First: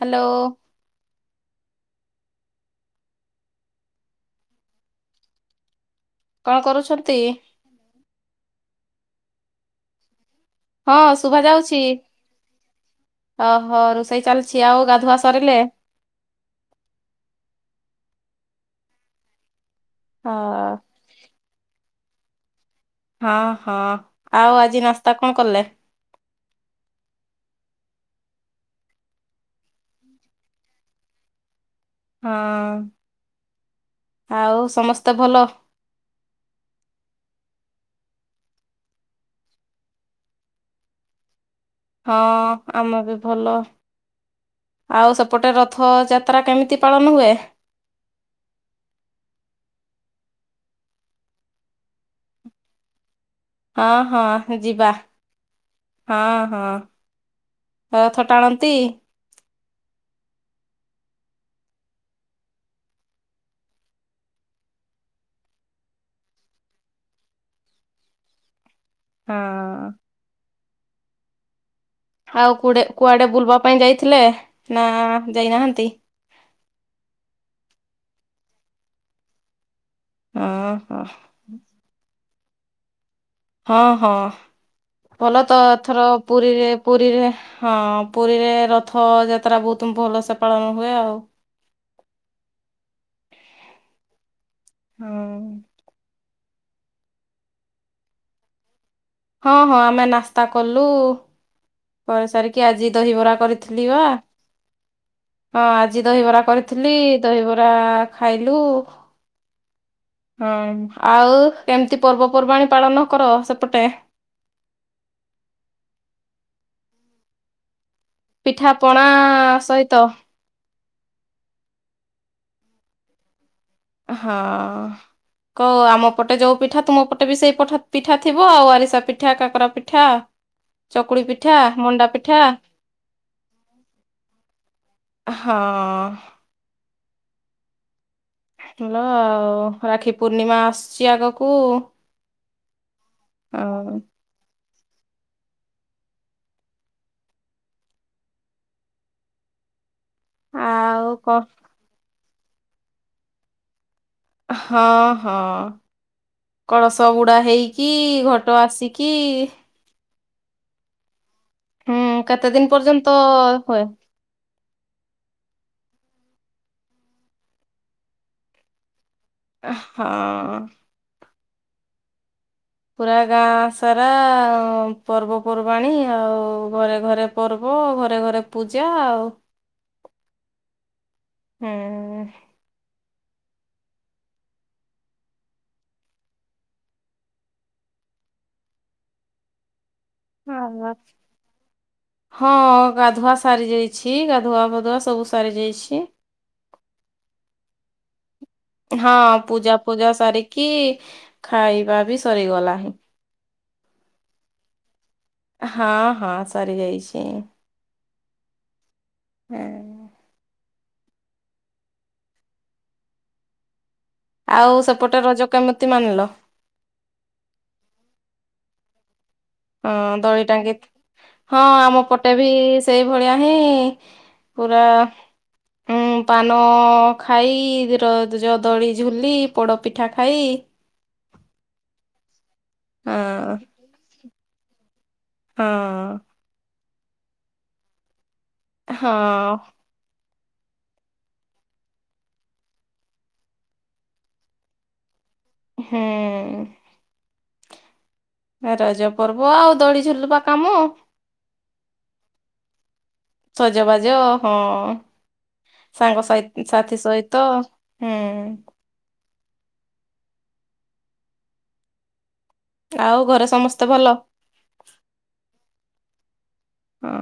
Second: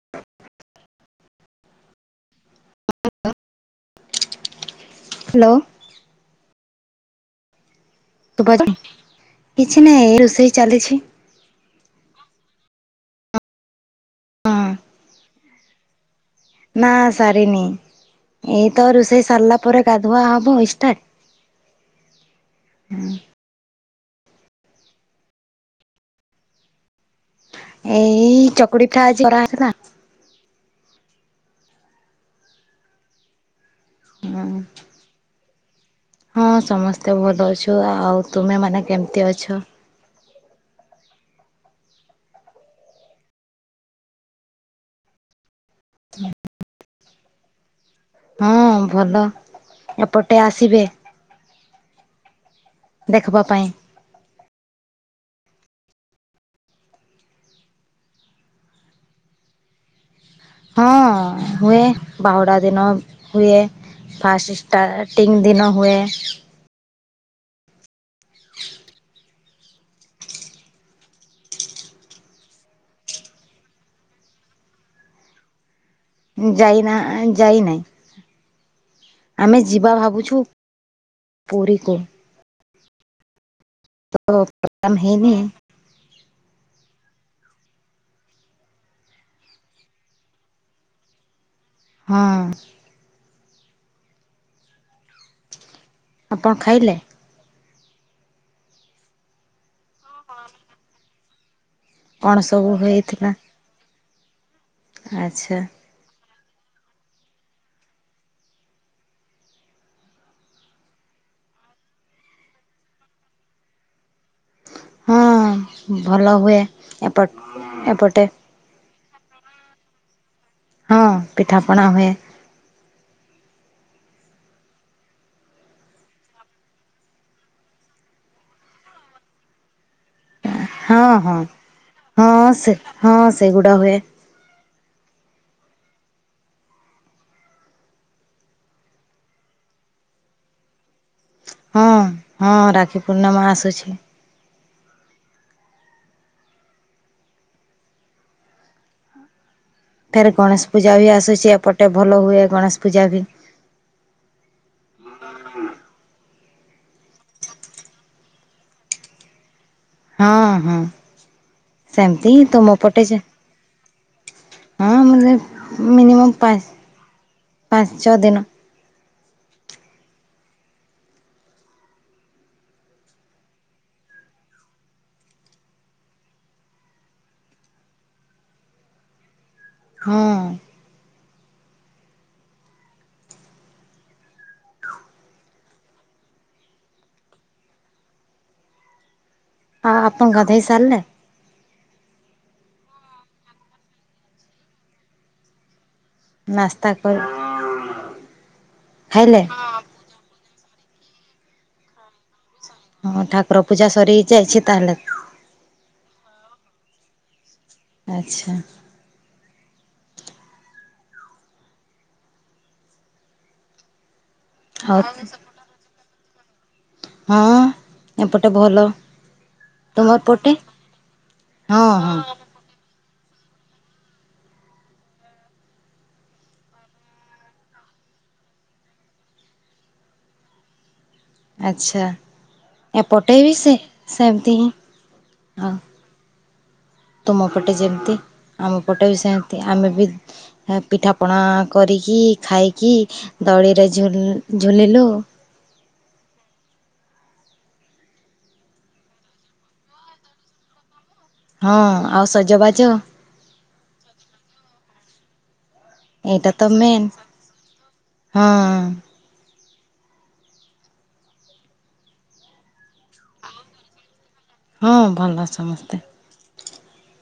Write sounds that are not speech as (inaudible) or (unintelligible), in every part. Hello? Hello. କଣ କରୁଛନ୍ତି? ଶୁଭାଯାଉନି, କିଛି ନାହିଁ ଏ ରୋଷେଇ। ହଁ ଚାଲିଛି ଶୁଭାଯାଉଛି, ଅହୋ ରୋଷେଇ ହଁ ଚାଲିଚି, ଆଉ ଗାଧୁଆ ସରିଲେ? ନାଁ ସାରିନି, ଏଇତ ରୋଷେଇ ସରିଲା। ପରେ ଗାଧୁଆ ଅ ହବ ଇଷ୍ଟାଟ୍, ହୁଁ। ହଁ ହଁ ଆଉ ଆଜି ନାସ୍ତା କଣ କଲେ? ଏଇ ଚକୁଳି ପିଠା ଆଜି କରାହେଇଥିଲା। (inaudible) ହଁ ହଁ ଆଉ ସମସ୍ତେ ଭଲ। ହଁ ସମସ୍ତେ ଭଲ ଅଛୁ ଆଉ ତୁମେମାନେ କେମିତି ଅଛ? ହଁ ଆମବି ଭଲ ଆଉ ସେପଟେ ରଥଯାତ୍ରା କେମିତି ପାଳନ ହୁଏ? ହଁ ଭଲ ଏପଟେ ଆସିବେ। ଦେଖିବା ପାଇଁ। ହଁ ହଁ ଯିବା। ହଁ ହଁ ରଥ ଟାଣନ୍ତି। ହଁ ହୁଏ ବାହୁଡା ଦିନ ହୁଏ। ଫାଷ୍ଟିଟା ତିନି ଦିନ ହୁଏ। ହଁ। ଆଉ କୁଡେ କୁଆଡେ ବୁଲବା ପାଇଁ ଯାଇଥିଲେ ନା ଯାଇନାହାନ୍ତି। ଯାଇନା ଯାଇନାଇ। ଆମେ ଯିବା ଭାବୁଚୁ ଅହ। ପୁରୀକୁ- ହଁ ହଁ ତ ପ୍ରୋଗ୍ରାମ ହେଇନି ଭଲ ଏଥର ପୁରୀରେ ପୁରୀରେ ହଁ ପୁରୀରେ ରଥ ଯାତ୍ରା ବହୁତ ଭଲସେ ପାଳନ ହୁଏ ଆଉ। ହଁ। ହୁଁ। ଆପଣ ଖାଇଲେ। ହଁ ହଁ ଆମେ ନାସ୍ତା କଲୁ କରି କଣ ସାରିକି ସବୁ ଆଜି ହେଇଥିଲା? ଦହିବରା କରିଥିଲି ବା ଆଚ୍ଛା ହଁ। ଆଜି ଦହିବରା କରିଥିଲି ଦହିବରା ଖାଇଲୁ ହଁ ଆଉ କେମିତି ପର୍ବପର୍ବାଣି ପାଳନ କର ସେପଟେ। ହଁ ଭଲ ହୁଏ ଏପଟ ଏପଟେ। ପିଠା ପଣା ସହିତ। ହଁ ପିଠାପଣା ହୁଏ। ହଁ। କ ଆମ ପଟେ ଯୋଉ ପିଠା ତୁମ ପଟେ ବି ସେଇପଠା ପିଠା ଥିବ ଆଉ ଆରିସା ପିଠା କାକରା ପିଠା। ହଁ ଚକୁଳି ହଁ ପିଠା ମଣ୍ଡା ହଁ ପିଠା ସେ ହଁ ସେଗୁଡା ହୁଏ। ହଁ। ଭଲ ଆଉ ରାକ୍ଷୀ ପୂର୍ଣ୍ଣିମା ଆସୁଛି ଆଗକୁ। ହଁ ହଁ ରାକ୍ଷୀ ପୂର୍ଣ୍ଣିମା ଆଉ ଆସୁଚି। ଫେରେ ଗଣେଶ ପୂଜା ବି ଆଉ କ ଆସୁଛି ଏପଟେ ଭଲ ହୁଏ ଗଣେଶ ପୂଜା ବି। ହଁ ହଁ। କଳସ ବୁଡ଼ା ହେଇକି ଘଟ ଆସିକି ହଁ ହଁ ହୁଁ ସେମିତି କେତେ ଦିନ ତୁମ ପଟେ ପର୍ଯ୍ୟନ୍ତ ଯେ। ହୁଏ ହଁ ମୁ ମିନିମମ୍ ପାଞ୍ଚ ପାଞ୍ଚ ଛଅ ଦିନ ହଁ। ପୁରା ଗାଁ ସାରା ପର୍ବପର୍ବାଣି ଆଉ ଘରେ ଘରେ ପର୍ବ ଘରେ ଘରେ ପୂଜା ଆଉ ହଁ। ହୁଁ ହଁ ଆପଣ ଗାଧେଇ ଆଉ ସାରିଲେ? ହଁ ଗାଧୁଆ ସାରିଯାଇଛି ଗାଧୁଆ ପାଧୁଆ ସବୁ ସରିଯାଇଛି। ନାସ୍ତା କର ହଁ ପୂଜା ଫୂଜା ସାରିକି ଖାଇବା ବି ସରିଗଲା ହଁ। ହଁ ଠାକୁର ପୂଜା ସରିିଯାଇଛି ତାହେଲେ ହଁ ହଁ ସରିଯାଇଛି। ଆଚ୍ଛା ହୁଁ ଆଉ ହଉ ସେପଟେ ରଜ କେମିତି ମାନିଲ? ହଁ ଏପଟେ ଭଲ। ହଁ ତୁମର ଦୋଳି ପଟେ ଟାଙ୍ଗି, ହଁ ଆମ ପଟେ ବି ସେଇ ଭଳିଆ ହିଁ ପୁରା ହଁ, ପାନ ଖାଇ, ରଜ ଦୋଳି ଝୁଲି, ପୋଡ଼ପିଠା ଖାଇ ଆଚ୍ଛା, ଏ ପଟେବି ହଁ ସେ ସେମିତି ହଁ। ଆଉ ତୁମ ପଟେ ଯେମିତି ଆମ ପଟେ ବି ହଁ ସେମତି। ଆମେ ବି ପିଠାପଣା କରିକି, ଖାଇକି, ଦୋଳିରେ ଝୁ ଝୁଲିଲୁ। ହୁଁ। ରଜ ପର୍ବ ଆଉ ଦୋଳି ଝୁଲିବା କାମ। ହଁ ଆଉ ସଜବାଜ। ସଜବାଜ ହଁ। ସାଙ୍ଗ ଏଇଟା ତ ସହି ସାଥି ମେନ୍ ସହିତ, ହୁଁ। ହଁ ଆଉ ଘରେ ସମସ୍ତେ ଭଲ? ହଁ ଭଲ ସମସ୍ତେ। ହଁ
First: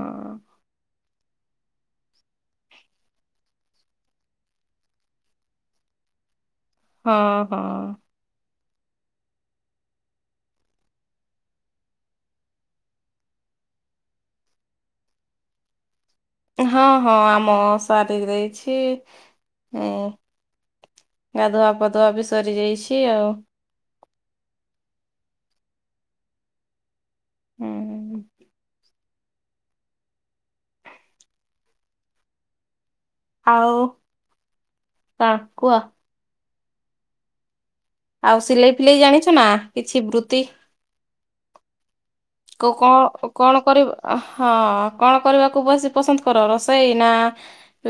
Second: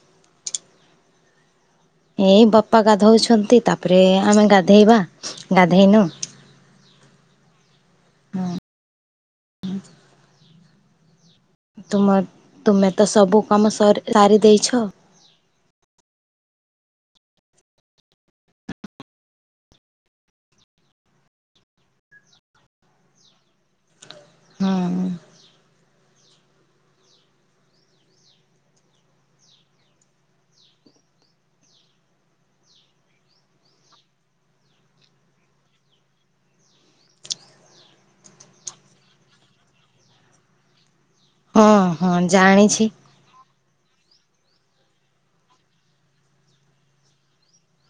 ଏଇ ବାପା ଗାଧଉଛନ୍ତି, ତାପରେ ଆମେ ଗାଧେଇବା ଗାଧେଇକି ହଁ ହଁ। ତୁମର ତୁମେ ତ ସବୁ କାମ ସାରିଦେଇଛ। ହଁ ହଁ ଆମ ସାରିଦେଇଛି। ଇଁ ଗାଧୁଆ ପାଧୁଆ ବି ସରିଯାଇଛି ଆଉ। ହୁଁ ହୁଁ ହୁଁ। ଆଉ, କଣ କୁହ? ଆଉ ସିଲେଇ ଫିଲେଇ ଜାଣିଛ ନା, କିଛି ବୃତ୍ତି? ହଁ ହଁ, (unintelligible) (unintelligible) କଣ କରିବ, ହଁ କଣ କରିବାକୁ ବେଶି ପସନ୍ଦ କର, ରୋଷେଇ ନା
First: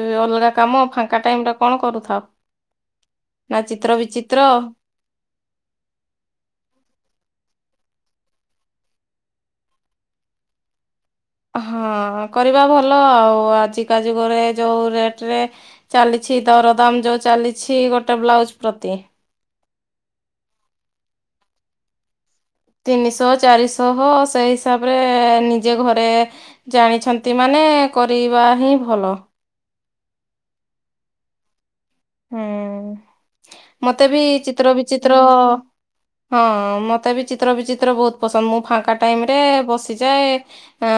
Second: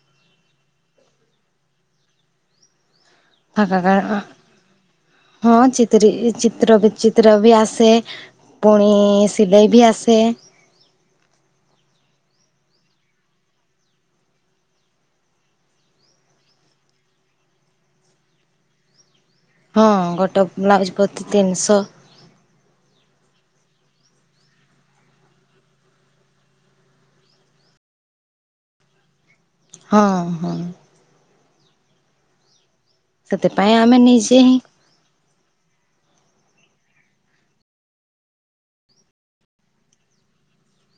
ଏ ଅଲଗା କାମ, ଫାଙ୍କା ଟାଇମରେ କଣ କରୁଥାଅ? ନା ଫାଙ୍କା ଚିତ୍ର କାମ ବିଚିତ୍ର? ହଁ ଚିତିରି, ଚିତ୍ର ବିଚିତ୍ର ବି ଆସେ। ପୁଣି, ସିଲେଇ ବି ଆସେ। ହଁ କରିବା ଭଲ ଆଉ, ଆଜିକା ଯୁଗରେ ଯୋଉ ରେଟରେ ଚାଲିଛି, ଦରଦାମ ଯେଉଁ ଚାଲିଛି, ଗୋଟେ ବ୍ଲାଉଜ୍ ପ୍ରତି ହଁ, ଗୋଟେ ବ୍ଲାଉଜ୍ ପ୍ରତି ତିନିଶହ। ତିନିଶହ, ଚାରିଶହ ସେଇ ହିସାବରେ ନିଜେ ଘରେ ଜାଣିଛନ୍ତି ମାନେ, କରିବା ହିଁ ଭଲ। ହଁ, ହଁ ହୁଁ, ସେଥିପାଇଁ ଆମେ ମତେ ବି ନିଜେ ହିଁ ଚିତ୍ର ବିଚିତ୍ର ହଁ ମୋତେ ବି ଚିତ୍ର, ବିଚିତ୍ର ବହୁତ ପସନ୍ଦ। ମୁଁ ଫାଙ୍କା ଟାଇମରେ ବସିଯାଏ ହଁ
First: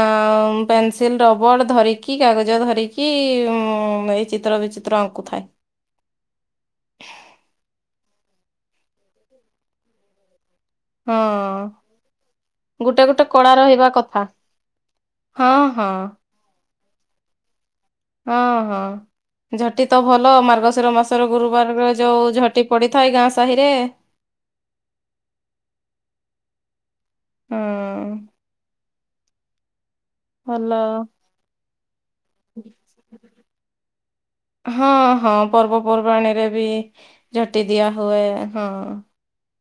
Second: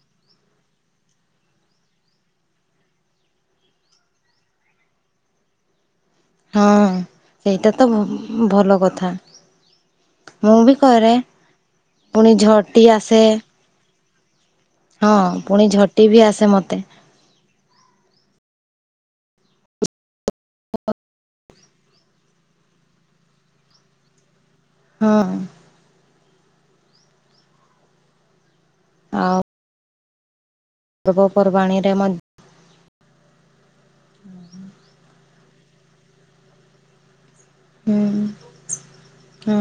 ପେନସିଲ, ରବର ଧରିକି, କାଗଜ ଧରିକି ଉ -ଏଇ ଚିତ୍ର ବିଚିତ୍ର ଚିତ୍ର ଆଙ୍କୁ ଥାଏ। ହଁ ସେଇଟା ତଭ ଭଲ କଥା, ମୁଁ ବି କରେ, ହଁ ପୁଣି ଝଟି ଆସେ। ତା ରହିବା କଥା। ହଁ ପୁଣି ଝଟି ବି ଆସେ, ମତେ ହଁ ହଁ ଝଟି ତ ଭଲ, ମାର୍ଗଶିର ମାସର ଗୁରୁବାରରେ ଯୋଉ ଝଟି ପଡିଥାଏ ଗାଁ ସାହିରେ ହଁ ଉଁ ଆଉ ଭଲ ପର୍ବପର୍ବାଣୀରେ ମଧ୍ୟ ହଁ ହଁ ପର୍ବ, ପର୍ବାଣିରେ ବି ଝୋଟି ଦିଆ ହୁଁ ହୁଏ, ହଁ ହଁ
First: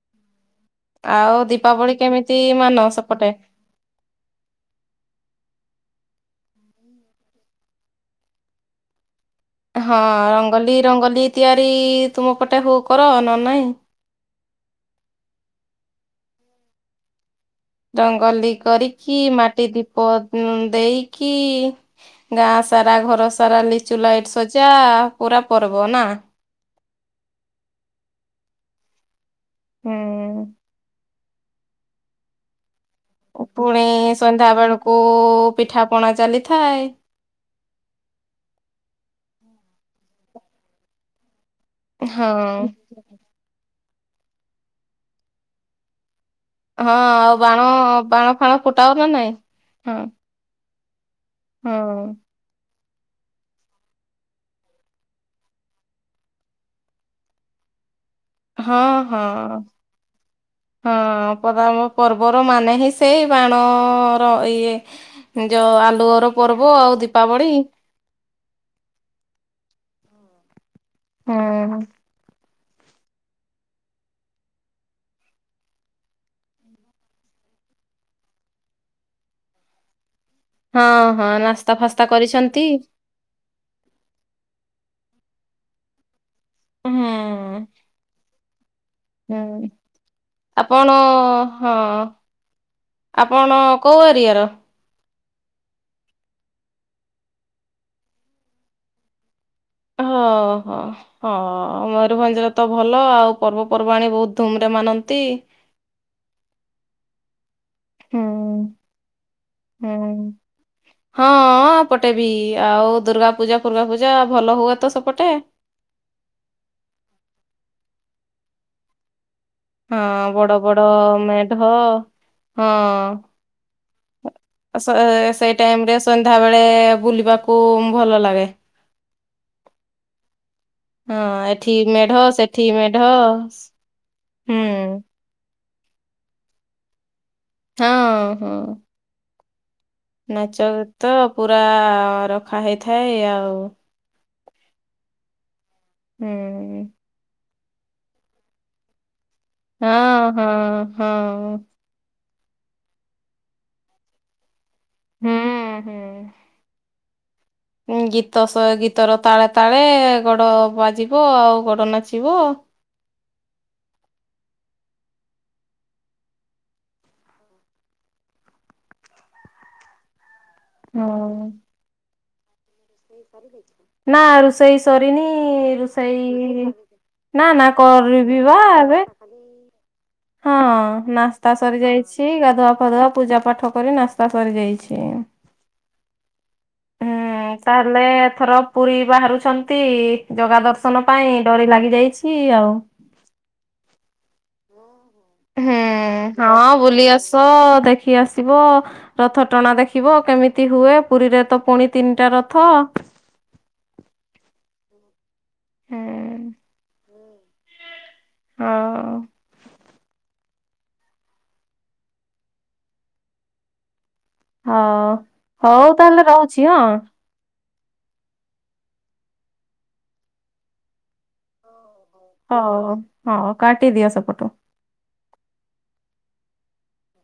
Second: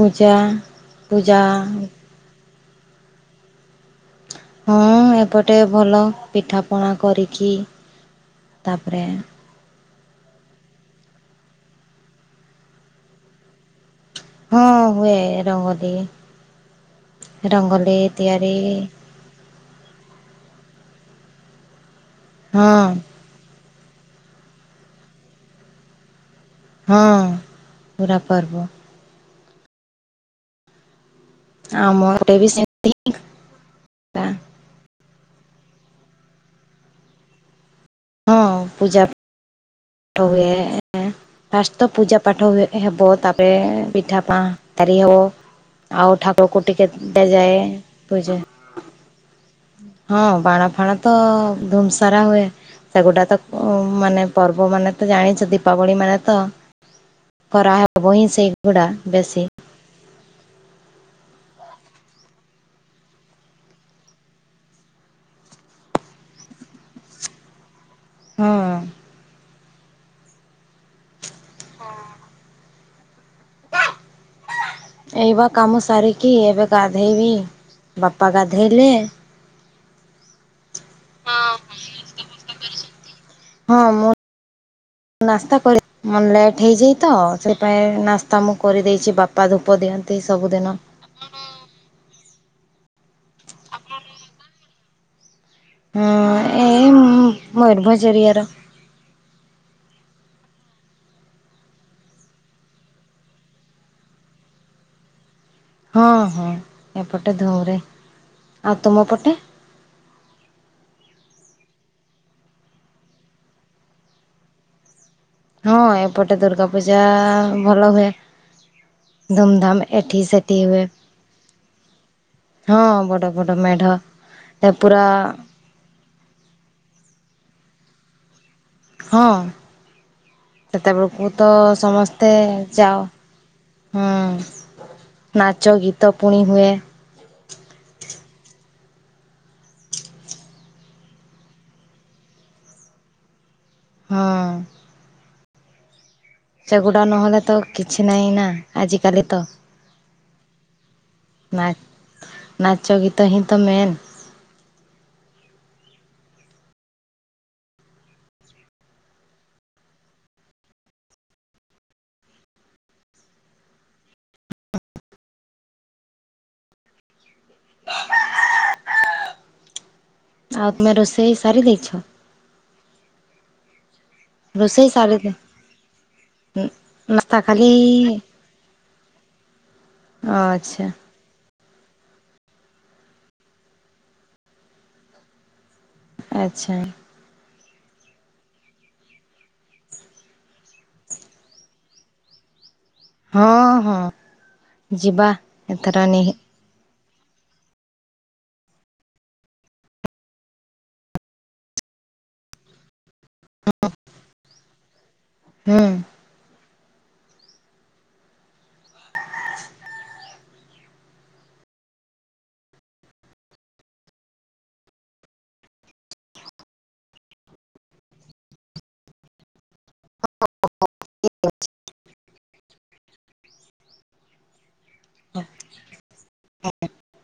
ପୂଜା ପୂଜା ଆଉ, ଦୀପାବଳି କେମିତି ମାନ, ସେପଟେ ହଁ ଏପଟେ ଭଲ ପିଠାପଣା କରିକି, ତାପରେ ହଁ ରଙ୍ଗୋଲି, ରଙ୍ଗୋଲି ତିଆରି ତୁମ ପଟେ ହୁ କର, ନା ନାଇଁ? ହଁ ହୁଏ ରଙ୍ଗୋଲି, ରଙ୍ଗୋଲି ତିଆରି କି ମାଟି ଦୀପ ଉ ଦେଇକି, ଗାଁ ହଁ ସାରା, ଘର ସାରା ଲି ଲିଚୁଲାଇଟ୍ ସଜା, ପୁରା ପର୍ବ ନା। ହଁ, ପୁରା ପର୍ବ। ହୁଁ ଉଁ ଆମ ଆଡେ ବି ସେ ଓ ପୁଣି ସନ୍ଧ୍ୟା ବେଳକୁ ପିଠା, ପଣା ଚାଲିଥାଏ। ହଁ ପୂଜା ପାଠହୁଏ। ଫାଷ୍ଟ ତ ପୂଜା ପାଠ ହଁ ହୁଏ। ଏହାପ, ତାପ ପେଏ, ପିଠା ପାଁ ତାରି ହବ। ଆଉ ଠାକୁରକୁ ଟିକେ ହଁ ଆଉ ଦିଆଯାଏ ବାଣ ବାଣ ପୂଜା ଫାଣ ଫୁଟାଅ ନା ନାଇଁ? ହଁ ବାଣ ଫାଣ ତ ହଁ ଧୂମସାରା ହୁଏ ସେଗୁଡା ତ ମାନେ ପର୍ବ ପବ ମାନେ ତ ଜାଣିଛ ଦୀପାବଳି ମାନେ ତ ଖରା ହବ ହିଁ ସେଇଗୁଡା ହଁ ବେଶୀ ହଁ। ହଁ ପଦ ପର୍ବର ମାନେ ହିଁ ସେଇ ବାଣର ଇଏ ଯଉ ଆଲୁଅର ପର୍ବ ଆଉ ଦୀପାବଳି ହଁ ହୁଁ ହୁଁ କ (inaudible) ଏଇ ବା କାମ ସାରିକି ଏବେ ଗାଧେଇବି ବାପା ଗାଧେଇଲେ ହଁ ହଁ ନାସ୍ତା ଫାସ୍ତା କରିଛନ୍ତି ହଁ ମୁଁ ନାସ୍ତା କରି ଅନଲିନି ହେଇଯାଇ ହୁଁ ତ ସେପାଇଁ ନାସ୍ତା ମୁଁ କରିଦେଇଛି ବାପା ହୁଁ ଧୂପ ଦିଅନ୍ତି ସବୁଦିନ ଆପଣ ହଁ ଆପଣ କୋଉ ଏରିଆର। ହଁ ଏ ମୟୂରଭଜଏରିଆ ର। ହ ହଁ। ହଁ ମୟୂରଭଞ୍ଜରେ ତ ଭଲ ଆଉ ପର୍ବପର୍ବାଣୀ ବୋହୁତ ଧୁମ ରେ ମାନନ୍ତି। ହଁ ହଁ ଏପଟେ ଧୂମ୍ ରେ ହୁଁ ଆଉ ତୁମ ପଟେ। ହୁଁ। ହଁ ଏପଟେ ବି ଆଉ ଦୁର୍ଗା ପୂଜା ଫୁର୍ଗାପୂଜା ଭଲ ହୁଏ ତ ସେପଟେ। ହଁ ଏପଟେ ଦୁର୍ଗା ପୂଜା ଭଲ ହୁଏ ଧୁମ୍ ଧାମ୍ ହଁ ଏଠି ବଡ ସେଠି ବଡ ହୁଏ ମେଢ ହଁ। ହଁ ବଡ ବଡ ମେଢ ସେଇ ଟାଇମ୍ ରେ ସନ୍ଧ୍ୟା ବେଳେ ବୁଲିବାକୁ ଭଲ ଲାଗେ। ହଁ ହଁ ସେତେବେଳୁକୁ ତ ଏଠି ମେଢ ସମସ୍ତେ ସେଠି ମେଢ ଯାଅ। ହୁଁ ନାଚ ଗୀତ ପୁଣି ହୁଏ। ହଁ ହଁ। ନାଚଗିତ ପୁରା ରଖା ହେଇଥାଏ ଆଉ। ହଁ। ହୁଁ। ସେଗୁଡା ନହେଲେ ତ କିଛି ନାହିଁ ନା ଆଜିକାଲି ତ। ହଁ ହଁ ହଁ। ନା ନାଚ ଗୀତ ହିଁ ତ ମେନ୍। ହୁଁ ହୁଁ। ଉ ଗୀତ ସୋଏ ଗୀତର ତାଳେ ତାଳେ ଗୋଡ ବାଜିବ ଆଉ ଗୋଡ ନାଚିବ। ଆଉ ତୁମେ ରୋଷେଇ ହୁଁ ସାରି ଦେଇଚ। ନା ରୋଷେଇ ସାରି ସରିନି ଦେ ରୁଷେଇ ନାସ୍ତା ନା ନା ଖାଲି କରିବି ବା ଏବେ। ହଁ ଆଚ୍ଛା ନାସ୍ ସ୍ତା ସରି ଯାଇଛି ଗାଧୁଆ ଫାଧୁଆ ପୂଜା ପାଠ କରି ନାସ୍ତା ସରି ଯାଇଚି। ଆଚ୍ଛା। ତାହେଲେଏଥର ପୁରୀ ବାହାରୁଛନ୍ତି ଜଗା ଦର୍ଶନ ପାଇଁ ଡୋରି ଲାଗି ଯାଇଛି ଆଉ। ହଁ ହଁ ଯିବା। ଏଥର ନି ହୁଁ ହଁ ବୁଲି ଆସ ଦେଖି ଆସିବ। ରଥ ଟଣା ଦେଖିବ କେମିତି ହୁଏ ପୁରୀରେ ତ ପୁଣି ତିନିଟା ରଥ। ହୁଁ। ଆଉ। (inaudible) ହଁ ହୋଉ ତାହେଲେ ରହୁଚି ହଁ। ହ ହ ହ ହ ଠିକ୍ ଅଛି। ହଉ ହଉ ହଁ କାଟିଦିଅ ସେପଟୁ। (inaudible)